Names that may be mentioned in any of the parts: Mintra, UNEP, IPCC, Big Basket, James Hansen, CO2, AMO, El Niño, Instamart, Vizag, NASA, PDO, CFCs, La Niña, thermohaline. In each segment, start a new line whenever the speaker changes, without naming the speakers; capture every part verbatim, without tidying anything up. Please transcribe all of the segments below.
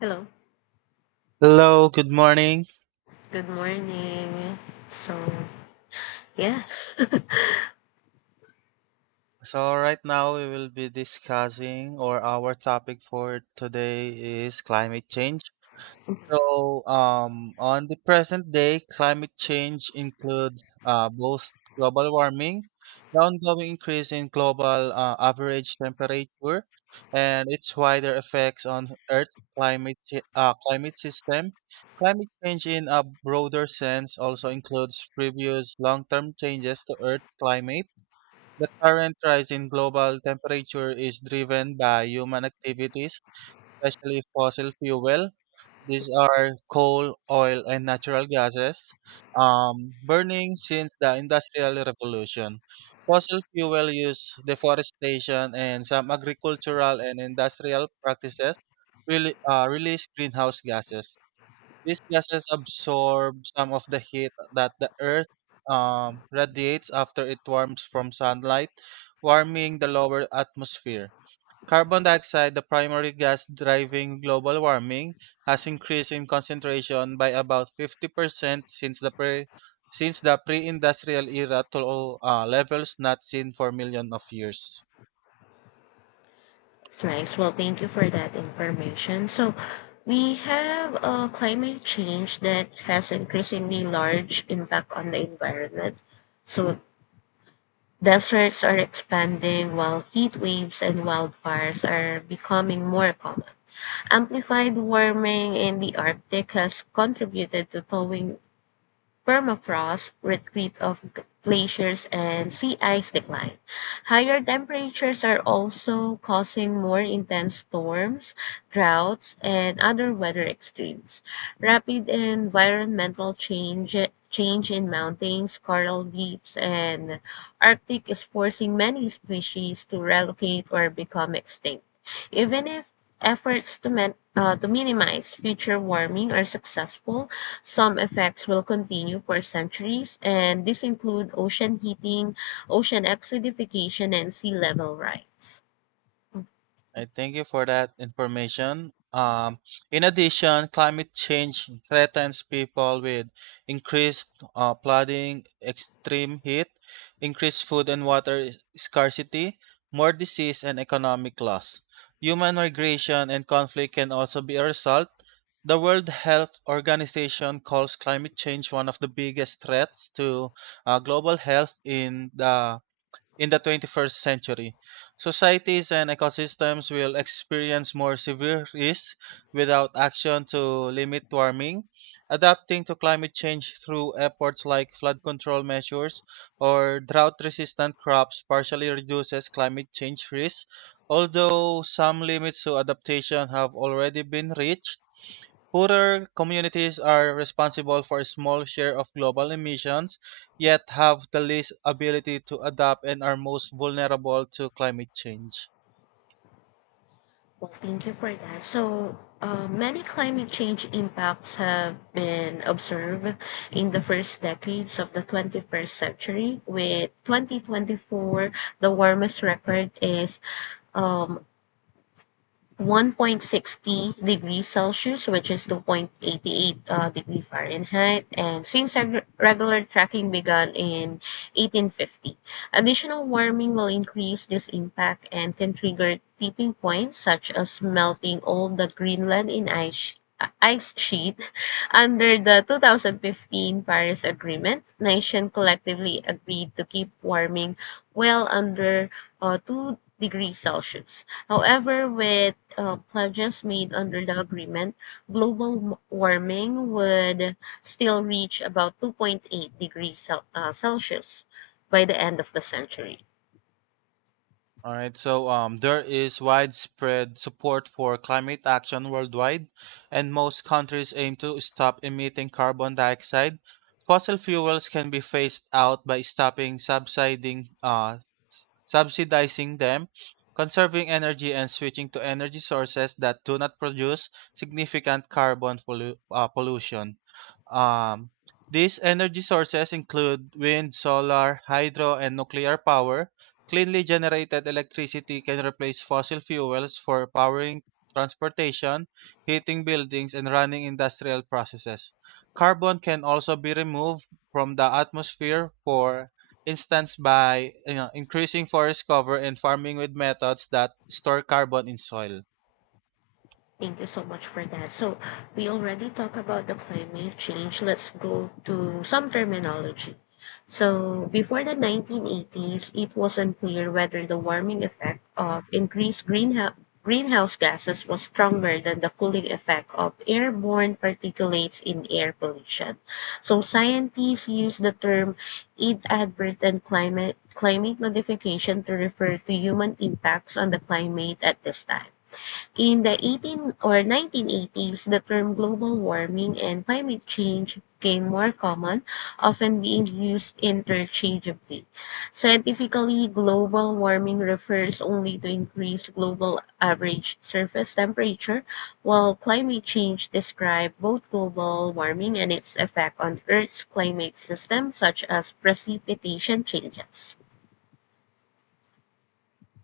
Hello.
Hello, good morning.
Good morning. So, yeah,
So right now we will be discussing or our topic for today is climate change. So um on the present day, climate change includes uh, both global warming, the ongoing increase in global uh, average temperature, and its wider effects on Earth's climate chi- uh, climate system. Climate change in a broader sense also includes previous long-term changes to Earth's climate. The current rise in global temperature is driven by human activities, especially fossil fuel. These are coal, oil, and natural gases um, burning since the Industrial Revolution. Fossil fuel use, deforestation, and some agricultural and industrial practices really, uh, release greenhouse gases. These gases absorb some of the heat that the Earth um, radiates after it warms from sunlight, warming the lower atmosphere. Carbon dioxide, the primary gas driving global warming, has increased in concentration by about fifty percent since the pre since the pre-industrial era to uh, levels not seen for millions of years.
it's nice. Well, thank you for that information. So, we have uh, climate change that has increasingly large impact on the environment. So, deserts are expanding while heat waves and wildfires are becoming more common. Amplified warming in the Arctic has contributed to thawing permafrost, retreat of g- glaciers, and sea ice decline. Higher temperatures are also causing more intense storms, droughts, and other weather extremes. Rapid environmental change change in mountains, coral reefs, and Arctic is forcing many species to relocate or become extinct. Even if efforts to, men, uh, to minimize future warming are successful, some effects will continue for centuries, and these include ocean heating, ocean acidification, and sea level rise.
I thank you for that information. Um, in addition, climate change threatens people with increased uh, flooding, extreme heat, increased food and water is- scarcity, more disease, and economic loss. Human migration and conflict can also be a result. The World Health Organization calls climate change one of the biggest threats to uh, global health in the in the twenty-first century. Societies and ecosystems will experience more severe risks without action to limit warming. Adapting to climate change through efforts like flood control measures or drought resistant crops partially reduces climate change risks, although some limits to adaptation have already been reached. Poorer communities are responsible for a small share of global emissions, yet have the least ability to adapt and are most vulnerable to climate change.
Well, thank you for that. So, uh, many climate change impacts have been observed in the first decades of the twenty-first century, with twenty twenty-four the warmest record is um, one point sixty degrees Celsius, which is two point eighty eight uh, degree Fahrenheit. And since reg- regular tracking began in eighteen fifty, additional warming will increase this impact and can trigger tipping points such as melting all the Greenland in ice, sh- uh, ice sheet. Under the twenty fifteen Paris Agreement, nations collectively agreed to keep warming well under uh, two degrees Celsius. However, with uh, pledges made under the agreement, global m- warming would still reach about two point eight degrees Cel- uh, Celsius by the end of the century.
All right, so um, there is widespread support for climate action worldwide, and most countries aim to stop emitting carbon dioxide. Fossil fuels can be phased out by stopping subsidizing, uh, subsidizing them, conserving energy, and switching to energy sources that do not produce significant carbon pollu- uh, pollution. Um, these energy sources include wind, solar, hydro, and nuclear power. Cleanly generated electricity can replace fossil fuels for powering transportation, heating buildings, and running industrial processes. Carbon can also be removed from the atmosphere, for instance, by you know, increasing forest cover and farming with methods that store carbon in soil.
Thank you so much for that. So we already talked about the climate change. Let's go to some terminology. So before the nineteen eighties, it was unclear whether the warming effect of increased greenhouse greenhouse gases was stronger than the cooling effect of airborne particulates in air pollution. So scientists use the term inadvertent climate climate modification to refer to human impacts on the climate at this time. In the eighteen or nineteen eighties, the term global warming and climate change became more common, often being used interchangeably. Scientifically, global warming refers only to increased global average surface temperature, while climate change describes both global warming and its effect on Earth's climate system, such as precipitation changes.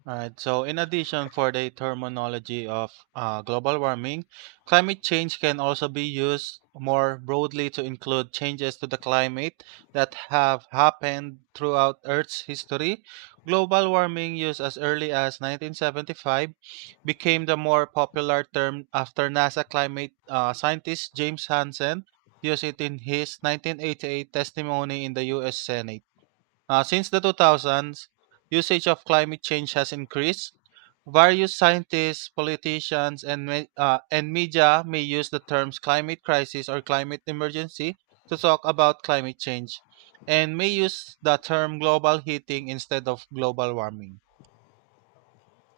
Alright, so in addition for the terminology of uh, global warming, climate change can also be used more broadly to include changes to the climate that have happened throughout Earth's history. Global warming, used as early as nineteen seventy-five, became the more popular term after NASA climate uh, scientist James Hansen used it in his nineteen eighty-eight testimony in the U S. Senate. Uh, since the two thousands, usage of climate change has increased. Various scientists, politicians, and, me- uh, and media may use the terms climate crisis or climate emergency to talk about climate change, and may use the term global heating instead of global warming.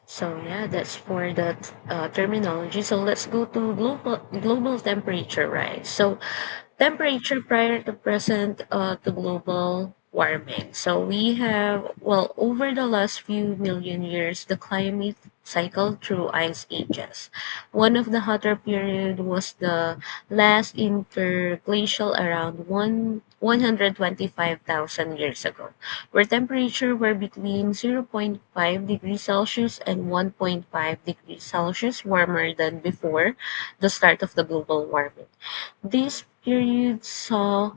So yeah, that's for the uh, terminology. So let's go to global global temperature rise. So temperature prior to present uh, to global warming. So we have, well, over the last few million years, the climate cycled through ice ages. One of the hotter period was the last interglacial around one. 125,000 years ago, where temperature were between zero point zero point five degrees Celsius and one point five degrees Celsius warmer than before the start of the global warming. This period saw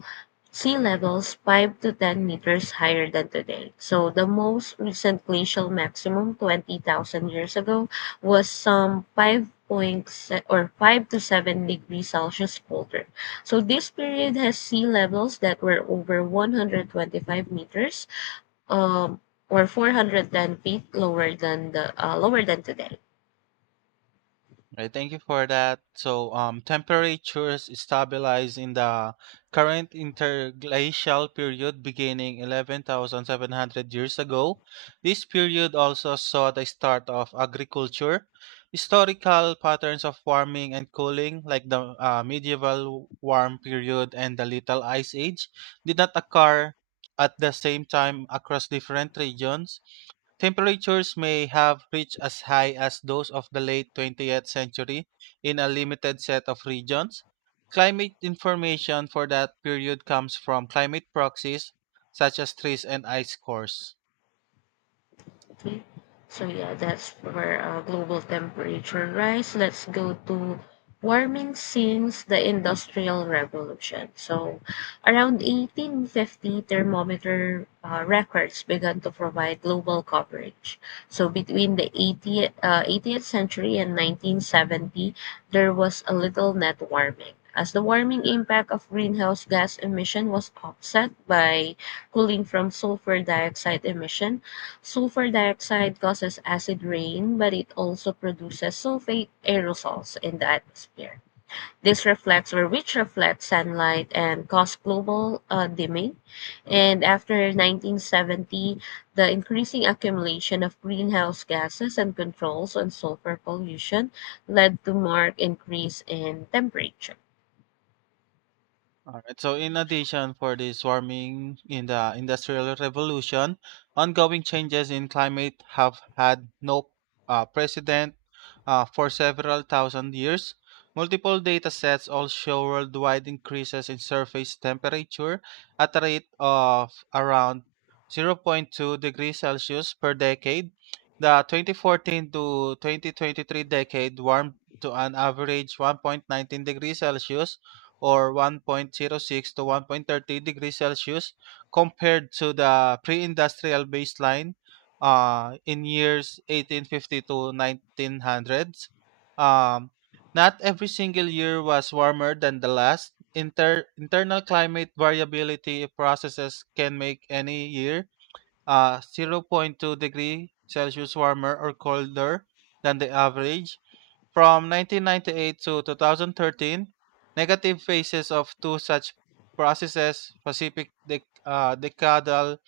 sea levels five to ten meters higher than today. So the most recent glacial maximum, twenty thousand years ago, was some five point se- or five to seven degrees Celsius colder. So this period has sea levels that were over one hundred twenty-five meters, um, or four hundred ten feet lower than the uh, lower than today.
Right, thank you for that. So um, temperatures stabilize in the current interglacial period beginning eleven thousand seven hundred years ago. This period also saw the start of agriculture. Historical patterns of warming and cooling, like the uh, medieval warm period and the Little Ice Age, did not occur at the same time across different regions. Temperatures may have reached as high as those of the late twentieth century in a limited set of regions. Climate information for that period comes from climate proxies such as trees and ice cores.
Okay. So yeah, that's for uh, global temperature rise. Let's go to warming since the Industrial Revolution. So around eighteen fifty, thermometer uh, records began to provide global coverage. So between the 80th uh, eighteenth century and nineteen seventy, there was a little net warming, as the warming impact of greenhouse gas emission was offset by cooling from sulfur dioxide emission. Sulfur dioxide causes acid rain, but it also produces sulfate aerosols in the atmosphere. This reflects or which reflects sunlight and cause global uh, dimming. And after nineteen seventy, the increasing accumulation of greenhouse gases and controls on sulfur pollution led to marked increase in temperature.
All right. So in addition for this warming in the Industrial Revolution, ongoing changes in climate have had no uh, precedent uh, for several thousand years. Multiple data sets all show worldwide increases in surface temperature at a rate of around zero point zero point two degrees Celsius per decade. The twenty fourteen to twenty twenty-three decade warmed to an average one point one nine degrees Celsius or one point zero six to one point three zero degrees Celsius compared to the pre-industrial baseline uh, in years eighteen fifty to nineteen hundreds. Um, Not every single year was warmer than the last. Inter- internal climate variability processes can make any year uh, zero point zero point two degree Celsius warmer or colder than the average. From nineteen ninety-eight to twenty thirteen, negative phases of two such processes, Pacific dec- uh, Decadal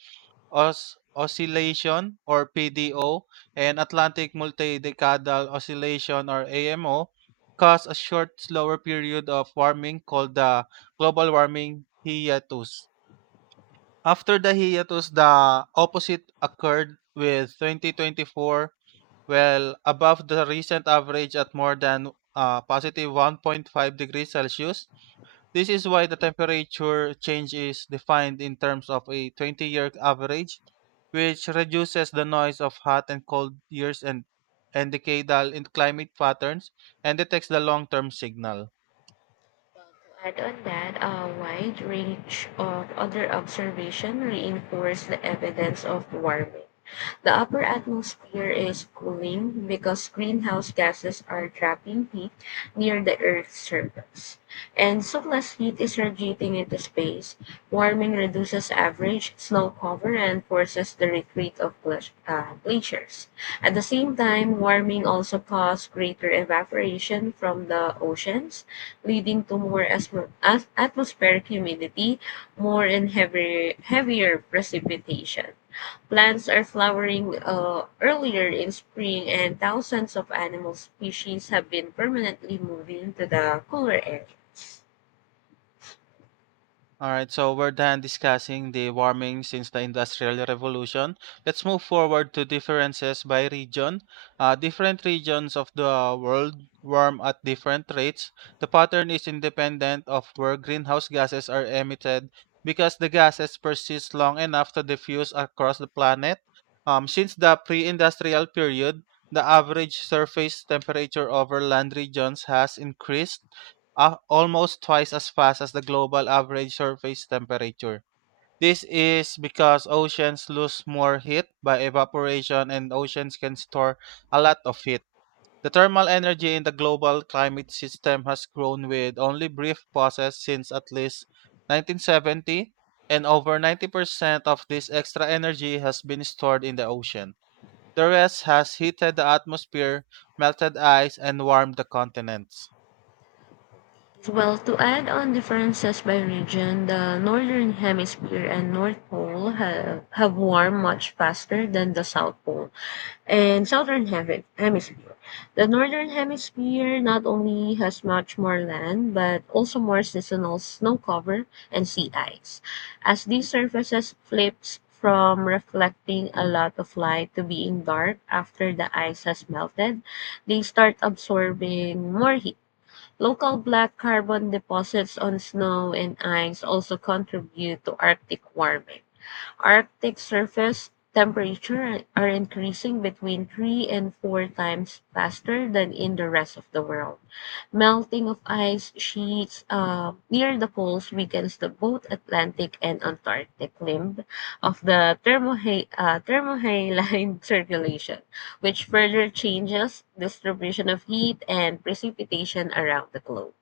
os- Oscillation or P D O and Atlantic Multi-Decadal Oscillation or A M O, cause a short, slower period of warming called the global warming hiatus. After the hiatus, the opposite occurred with twenty twenty-four well above the recent average at more than uh, positive one point five degrees Celsius. This is why the temperature change is defined in terms of a twenty year average, which reduces the noise of hot and cold years and, and decadal in climate patterns and detects the long term signal.
Well, add on that, a wide range of other observation reinforce the evidence of warming. The upper atmosphere is cooling because greenhouse gases are trapping heat near the Earth's surface, and so less heat is radiating into space. Warming reduces average snow cover and forces the retreat of glac- uh, glaciers. At the same time, warming also causes greater evaporation from the oceans, leading to more asmo- as- atmospheric humidity, more and heavier, heavier precipitation. Plants are flowering uh, earlier in spring, and thousands of animal species have been permanently moving to the cooler air.
All right, so we're done discussing the warming since the Industrial Revolution. Let's move forward to differences by region. Uh, different regions of the world warm at different rates. The pattern is independent of where greenhouse gases are emitted because the gases persist long enough to diffuse across the planet. Um, since the pre industrial period, the average surface temperature over land regions has increased uh, almost twice as fast as the global average surface temperature. This is because oceans lose more heat by evaporation and oceans can store a lot of heat. The thermal energy in the global climate system has grown with only brief pauses since at least nineteen seventy, and over ninety percent of this extra energy has been stored in the ocean. The rest has heated the atmosphere, melted ice, and warmed the continents.
Well, to add on differences by region, the northern hemisphere and North Pole have, have warmed much faster than the South Pole and southern Hemi- hemisphere. The northern hemisphere not only has much more land but also more seasonal snow cover and sea ice. As these surfaces flips from reflecting a lot of light to being dark after the ice has melted, they start absorbing more heat. Local black carbon deposits on snow and ice also contribute to Arctic warming. Arctic surface temperature are increasing between three and four times faster than in the rest of the world. Melting of ice sheets uh, near the poles weakens the both Atlantic and Antarctic limb of the thermoha- uh, thermohaline circulation, which further changes distribution of heat and precipitation around the globe.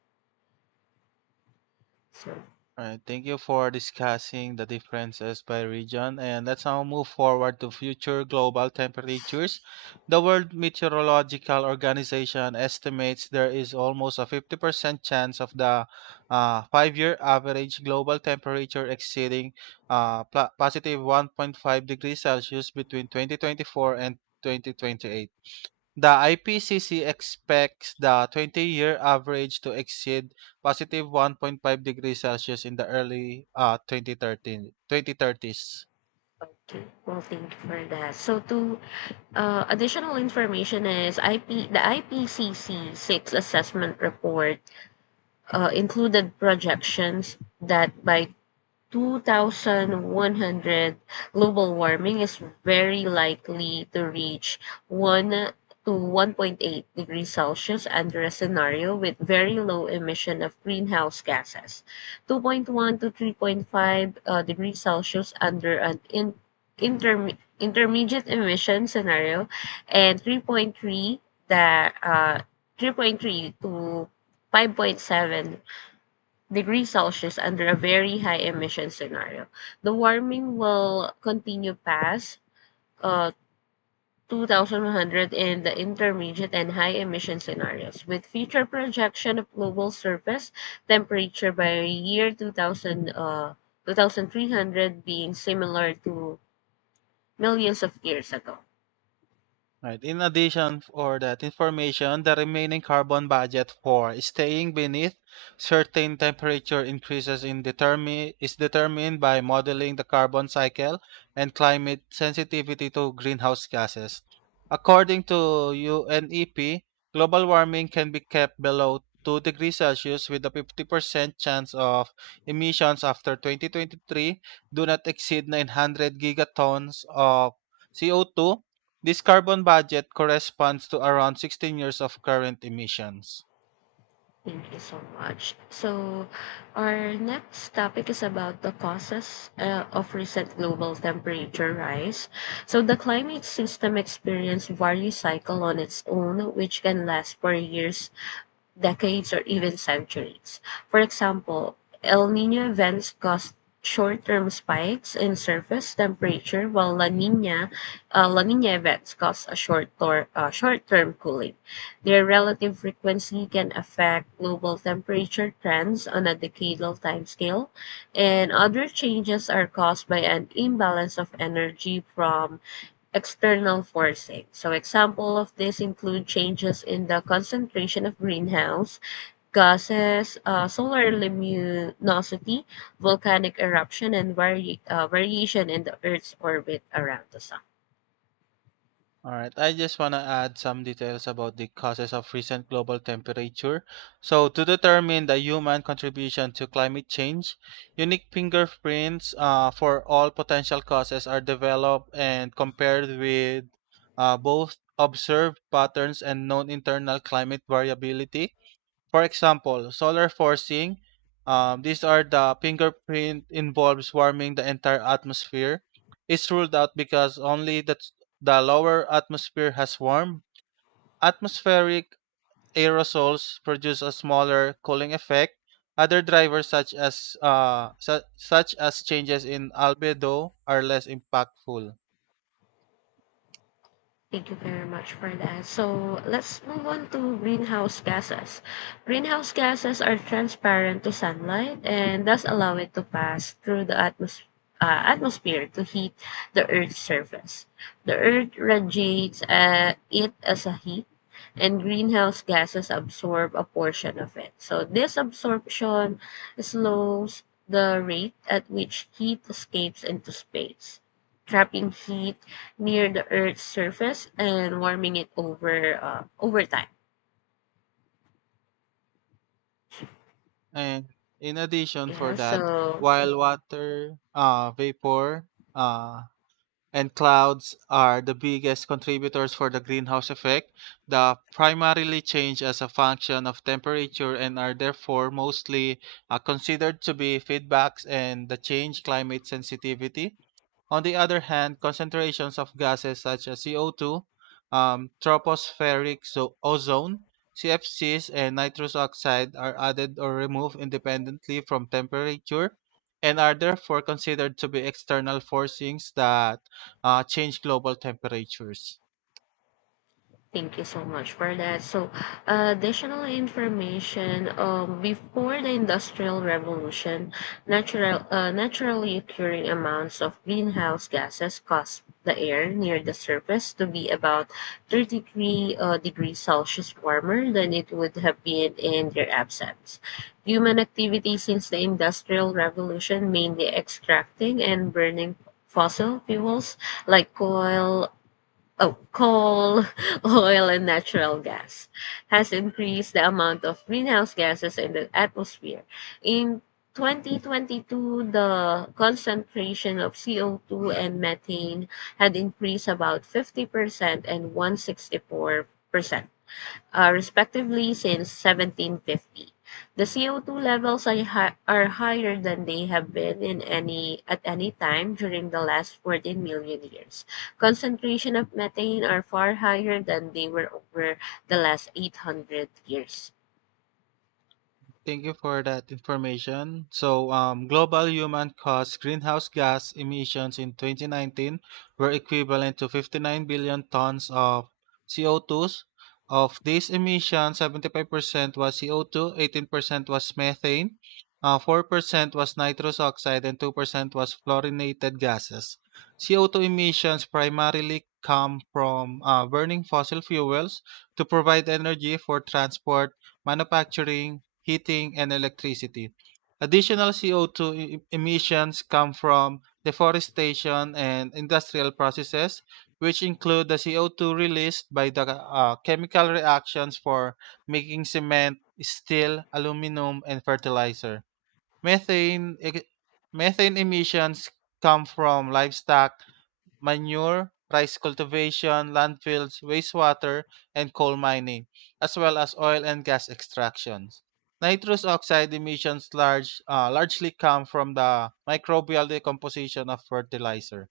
So,
Alright, thank you for discussing the differences by region. And let's now move forward to future global temperatures. The World Meteorological Organization estimates there is almost a fifty percent chance of the uh, five year average global temperature exceeding uh, pla- positive one point five degrees Celsius between twenty twenty-four and twenty twenty-eight. The I P C C expects the twenty-year average to exceed positive one point five degrees Celsius in the early uh, 2013, twenty thirties.
okay, well, thank you for that. So, to Uh, additional information is I P, the I P C C six assessment report uh, included projections that by two thousand one hundred, global warming is very likely to reach one to one point eight degrees Celsius under a scenario with very low emission of greenhouse gases, two point one to three point five uh, degrees Celsius under an in, interme- intermediate emission scenario, and three point three that uh, three point three to five point seven degrees Celsius under a very high emission scenario. The warming will continue past uh, two thousand one hundred in the intermediate and high emission scenarios, with future projection of global surface temperature by year two thousand, uh, twenty-three hundred being similar to millions of years ago.
Right. In addition for that information, the remaining carbon budget for staying beneath certain temperature increases in determi- is determined by modeling the carbon cycle and climate sensitivity to greenhouse gases. According to UNEP, global warming can be kept below two degrees Celsius with a fifty percent chance of emissions after twenty twenty-three do not exceed nine hundred gigatons of C O two. This carbon budget corresponds to around sixteen years of current emissions.
Thank you so much. So, our next topic is about the causes uh, of recent global temperature rise. So, the climate system experience value cycle on its own, which can last for years, decades, or even centuries. For example, El Nino events cause short-term spikes in surface temperature, while La Nina, uh, La Nina events cause a short tor- uh, short-term cooling. Their relative frequency can affect global temperature trends on a decadal timescale, and other changes are caused by an imbalance of energy from external forcing. So example of this include changes in the concentration of greenhouse gases, uh, solar luminosity, volcanic eruption, and vari- uh, variation in the Earth's orbit around the sun.
All right, I just want to add some details about the causes of recent global temperature. So, to determine the human contribution to climate change, unique fingerprints uh, for all potential causes are developed and compared with uh, both observed patterns and known internal climate variability. For example, solar forcing, um, these are the fingerprint involves warming the entire atmosphere. It's ruled out because only the, the lower atmosphere has warm. Atmospheric aerosols produce a smaller cooling effect. Other drivers such as uh, su- such as changes in albedo are less impactful.
Thank you very much for that. So let's move on to greenhouse gases. Greenhouse gases are transparent to sunlight and thus allow it to pass through the atmos- uh, atmosphere to heat the Earth's surface. The Earth radiates uh, it as a heat, and greenhouse gases absorb a portion of it. So this absorption slows the rate at which heat escapes into space, trapping heat near the Earth's surface and warming it over uh, over time.
And in addition for
Yeah,
that,
so
while water uh, vapor uh, and clouds are the biggest contributors for the greenhouse effect. They primarily change as a function of temperature and are therefore mostly uh, considered to be feedbacks and the change climate sensitivity. On the other hand, concentrations of gases such as C O two, um, tropospheric so- ozone, C F Cs, and nitrous oxide are added or removed independently from temperature and are therefore considered to be external forcings that uh, change global temperatures.
thank you so much for that. So, uh, additional information. Um, before the Industrial Revolution, natural, uh, naturally occurring amounts of greenhouse gases caused the air near the surface to be about thirty-three uh, degrees Celsius warmer than it would have been in their absence. Human activity since the Industrial Revolution, mainly extracting and burning fossil fuels like coal, oh, coal, oil, and natural gas has increased the amount of greenhouse gases in the atmosphere. In twenty twenty-two, the concentration of C O two and methane had increased about fifty percent and one hundred sixty-four percent, uh, respectively since seventeen fifty. The C O two levels are, hi- are higher than they have been in any at any time during the last fourteen million years. Concentration of methane are far higher than they were over the last eight hundred years.
Thank you for that information. So um, global human caused greenhouse gas emissions in twenty nineteen were equivalent to fifty-nine billion tons of C O twos. Of these emissions, seventy-five percent was C O two, eighteen percent was methane, uh, four percent was nitrous oxide, and two percent was fluorinated gases. C O two emissions primarily come from uh, burning fossil fuels to provide energy for transport manufacturing, heating, and electricity. Additional C O two e- e-, emissions come from deforestation and industrial processes, which include the C O two released by the uh, chemical reactions for making cement, steel, aluminum, and fertilizer. Methane, e- methane emissions come from livestock, manure, rice cultivation, landfills, wastewater, and coal mining, as well as oil and gas extractions. Nitrous oxide emissions large, uh, largely come from the microbial decomposition of fertilizer.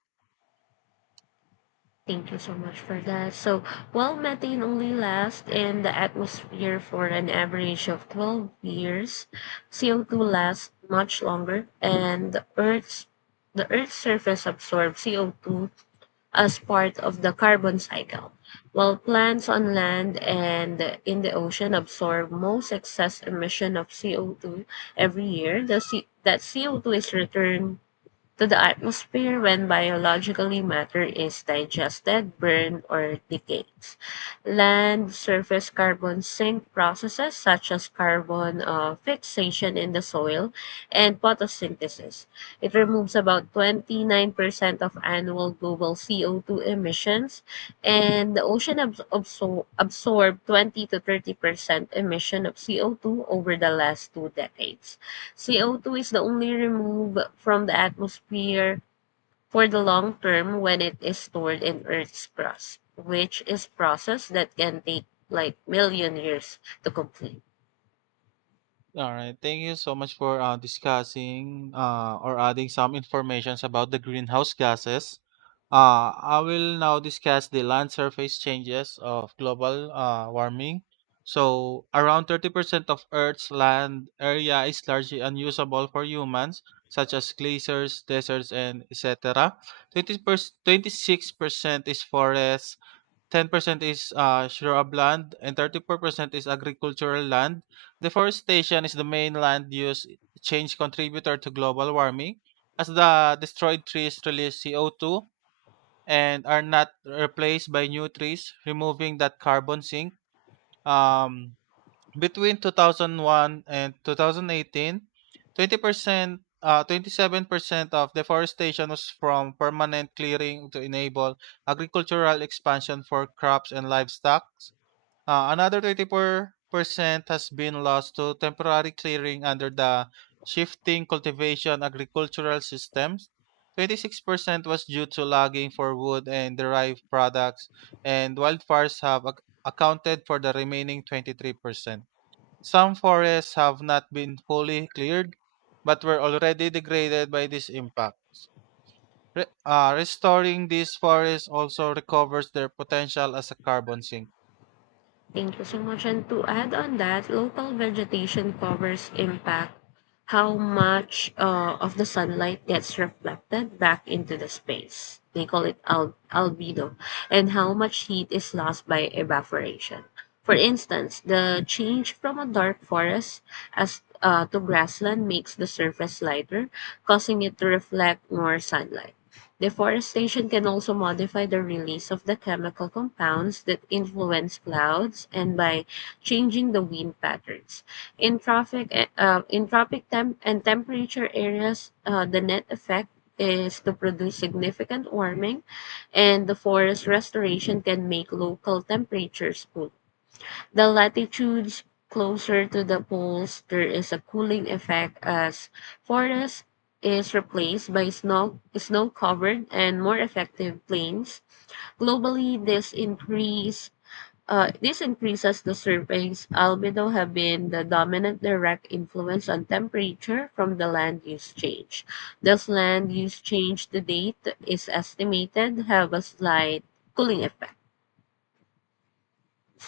Thank you so much for that. So, while methane only lasts in the atmosphere for an average of twelve years, C O two lasts much longer, and the Earth's the Earth's surface absorbs C O two as part of the carbon cycle, while plants on land and in the ocean absorb most excess emission of C O two every year. The C, that C O two is returned to the atmosphere when biologically matter is digested, burned, or decays. Land surface carbon sink processes such as carbon uh, fixation in the soil and photosynthesis. It removes about twenty-nine percent of annual global C O two emissions, and the ocean abs- absor- absorbed twenty to thirty percent emission of C O two over the last two decades. C O two is the only removed from the atmosphere for the long term when it is stored in Earth's crust, which is process that can take like million years to complete.
Alright, thank you so much for uh, discussing uh, or adding some informations about the greenhouse gases. Uh, I will now discuss the land surface changes of global uh, warming. So, around thirty percent of Earth's land area is largely unusable for humans, such as glaciers, deserts, and et cetera 20 twenty-six percent is forests, ten percent is uh, shrubland and thirty-four percent is agricultural land. Deforestation is the main land use change contributor to global warming as the destroyed trees release C O two and are not replaced by new trees, removing that carbon sink. Um, Between two thousand one and two thousand eighteen, twenty percent uh, twenty-seven percent of deforestation was from permanent clearing to enable agricultural expansion for crops and livestock. Uh, another thirty-four percent has been lost to temporary clearing under the shifting cultivation agricultural systems. twenty-six percent was due to logging for wood and derived products, and wildfires have ac- accounted for the remaining twenty-three percent. Some forests have not been fully cleared, but were already degraded by this impact. Re- uh, restoring these forests also recovers their potential as a carbon sink.
Thank you so much. And to add on that, local vegetation covers impact how much uh, of the sunlight gets reflected back into the space. They call it al- albedo, and how much heat is lost by evaporation. For instance, the change from a dark forest as uh, to grassland makes the surface lighter, causing it to reflect more sunlight. Deforestation can also modify the release of the chemical compounds that influence clouds and by changing the wind patterns. In tropic, eh, uh, in tropic temp and temperature areas, uh, the net effect is to produce significant warming, and the forest restoration can make local temperatures cool. The latitudes closer to the poles, there is a cooling effect as forest is replaced by snow snow-covered and more effective plains. Globally, this increase uh, this increases the surface albedo have been the dominant direct influence on temperature from the land use change. Thus, land use change to date is estimated have a slight cooling effect.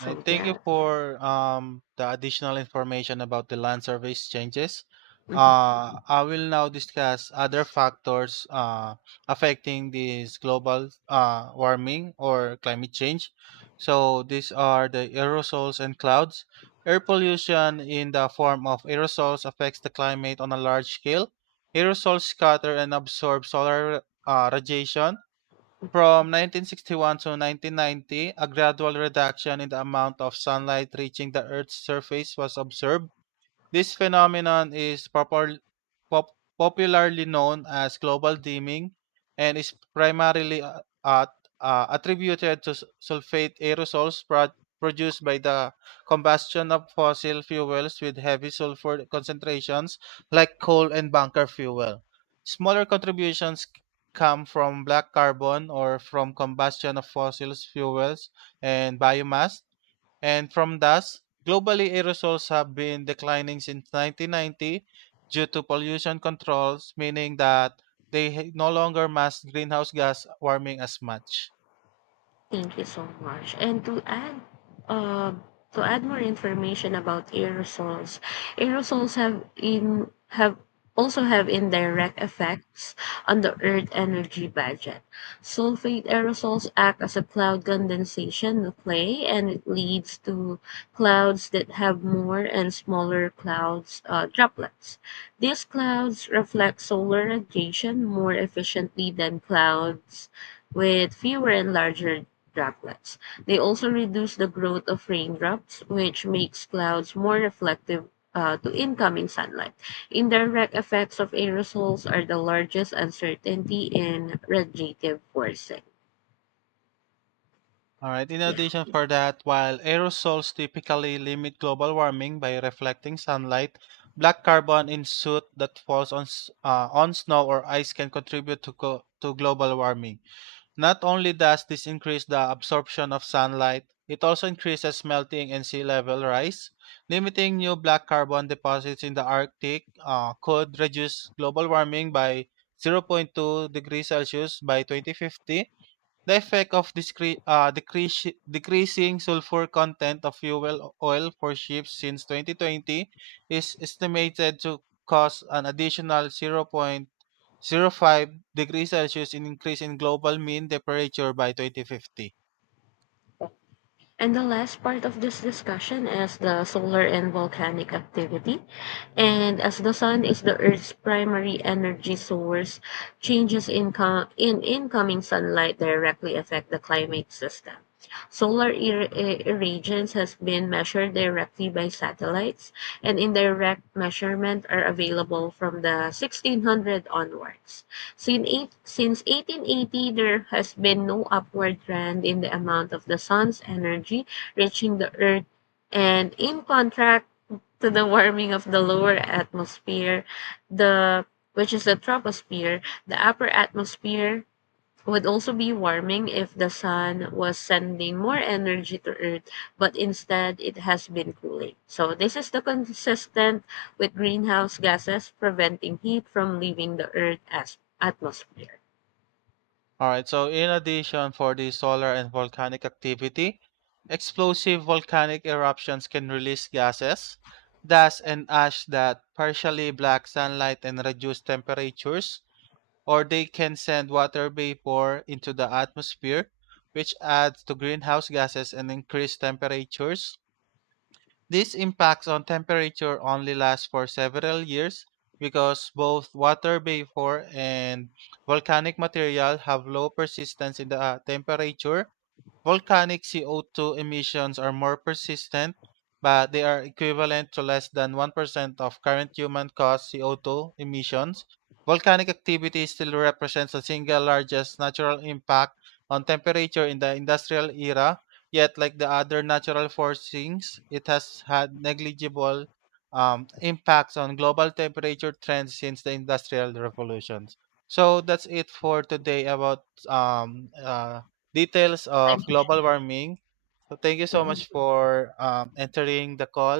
I thank you
yeah.
for um, the additional information about the land surveys changes.
Mhm.
Uh, I will now discuss other factors uh, affecting this global uh, warming or climate change. So these are the aerosols and clouds. Air pollution in the form of aerosols affects the climate on a large scale. Aerosols scatter and absorb solar uh, radiation. From nineteen sixty-one to nineteen ninety, a gradual reduction in the amount of sunlight reaching the Earth's surface was observed. This phenomenon is popul- pop- popularly known as global dimming and is primarily uh, at, uh, attributed to s- sulfate aerosols pro- produced by the combustion of fossil fuels with heavy sulfur concentrations like coal and bunker fuel. Smaller contributions c- come from black carbon or from combustion of fossil fuels and biomass and from thus, globally aerosols have been declining since nineteen ninety due to pollution controls, meaning that they ha- no longer mass greenhouse gas warming as much.
Thank you so much. And to add, uh, to add more information about aerosols, aerosols have in have also have indirect effects on the Earth energy budget. Sulfate aerosols act as a cloud condensation nuclei, and it leads to clouds that have more and smaller clouds uh, droplets. These clouds reflect solar radiation more efficiently than clouds with fewer and larger droplets. They also reduce the growth of raindrops, which makes clouds more reflective uh, to incoming sunlight. Indirect effects of aerosols are the largest uncertainty in radiative forcing.
All right. In
Yeah.
addition for that, while aerosols typically limit global warming by reflecting sunlight, black carbon in soot that falls on s- uh, on snow or ice can contribute to co- to global warming. Not only does this increase the absorption of sunlight, it also increases melting and sea level rise. Limiting new black carbon deposits in the Arctic uh, could reduce global warming by zero point two degrees Celsius by twenty fifty. The effect of discre- uh, decrease, decreasing sulfur content of fuel oil for ships since twenty twenty is estimated to cause an additional zero point zero 0.05 degrees Celsius in increase in global mean temperature by twenty fifty.
And the last part of this discussion is the solar and volcanic activity. And as the sun is the Earth's primary energy source, changes in, co- in incoming sunlight directly affect the climate system. Solar ir- i- irradiance has been measured directly by satellites, and indirect measurements are available from the sixteen hundred onwards. Since, eight, since eighteen eighty, there has been no upward trend in the amount of the sun's energy reaching the Earth. And in contrast to the warming of the lower atmosphere, the which is the troposphere, the upper atmosphere would also be warming if the sun was sending more energy to Earth, but instead it has been cooling. So this is the consistent with greenhouse gases preventing heat from leaving the Earth as atmosphere.
All right, so in addition for the solar and volcanic activity, explosive volcanic eruptions can release gases, dust, and ash that partially block sunlight and reduce temperatures or they can send water vapor into the atmosphere, which adds to greenhouse gases and increase temperatures. These impacts on temperature only last for several years because both water vapor and volcanic material have low persistence in the uh, temperature. Volcanic C O two emissions are more persistent, but they are equivalent to less than one percent of current human caused C O two emissions. Volcanic activity still represents the single largest natural impact on temperature in the industrial era, yet, like the other natural forcings, it has had negligible um, impacts on global temperature trends since the industrial revolutions. So that's it for today about um, uh, details
I
of
mean,
global warming. So thank you so
mhm.
much for um, entering the call.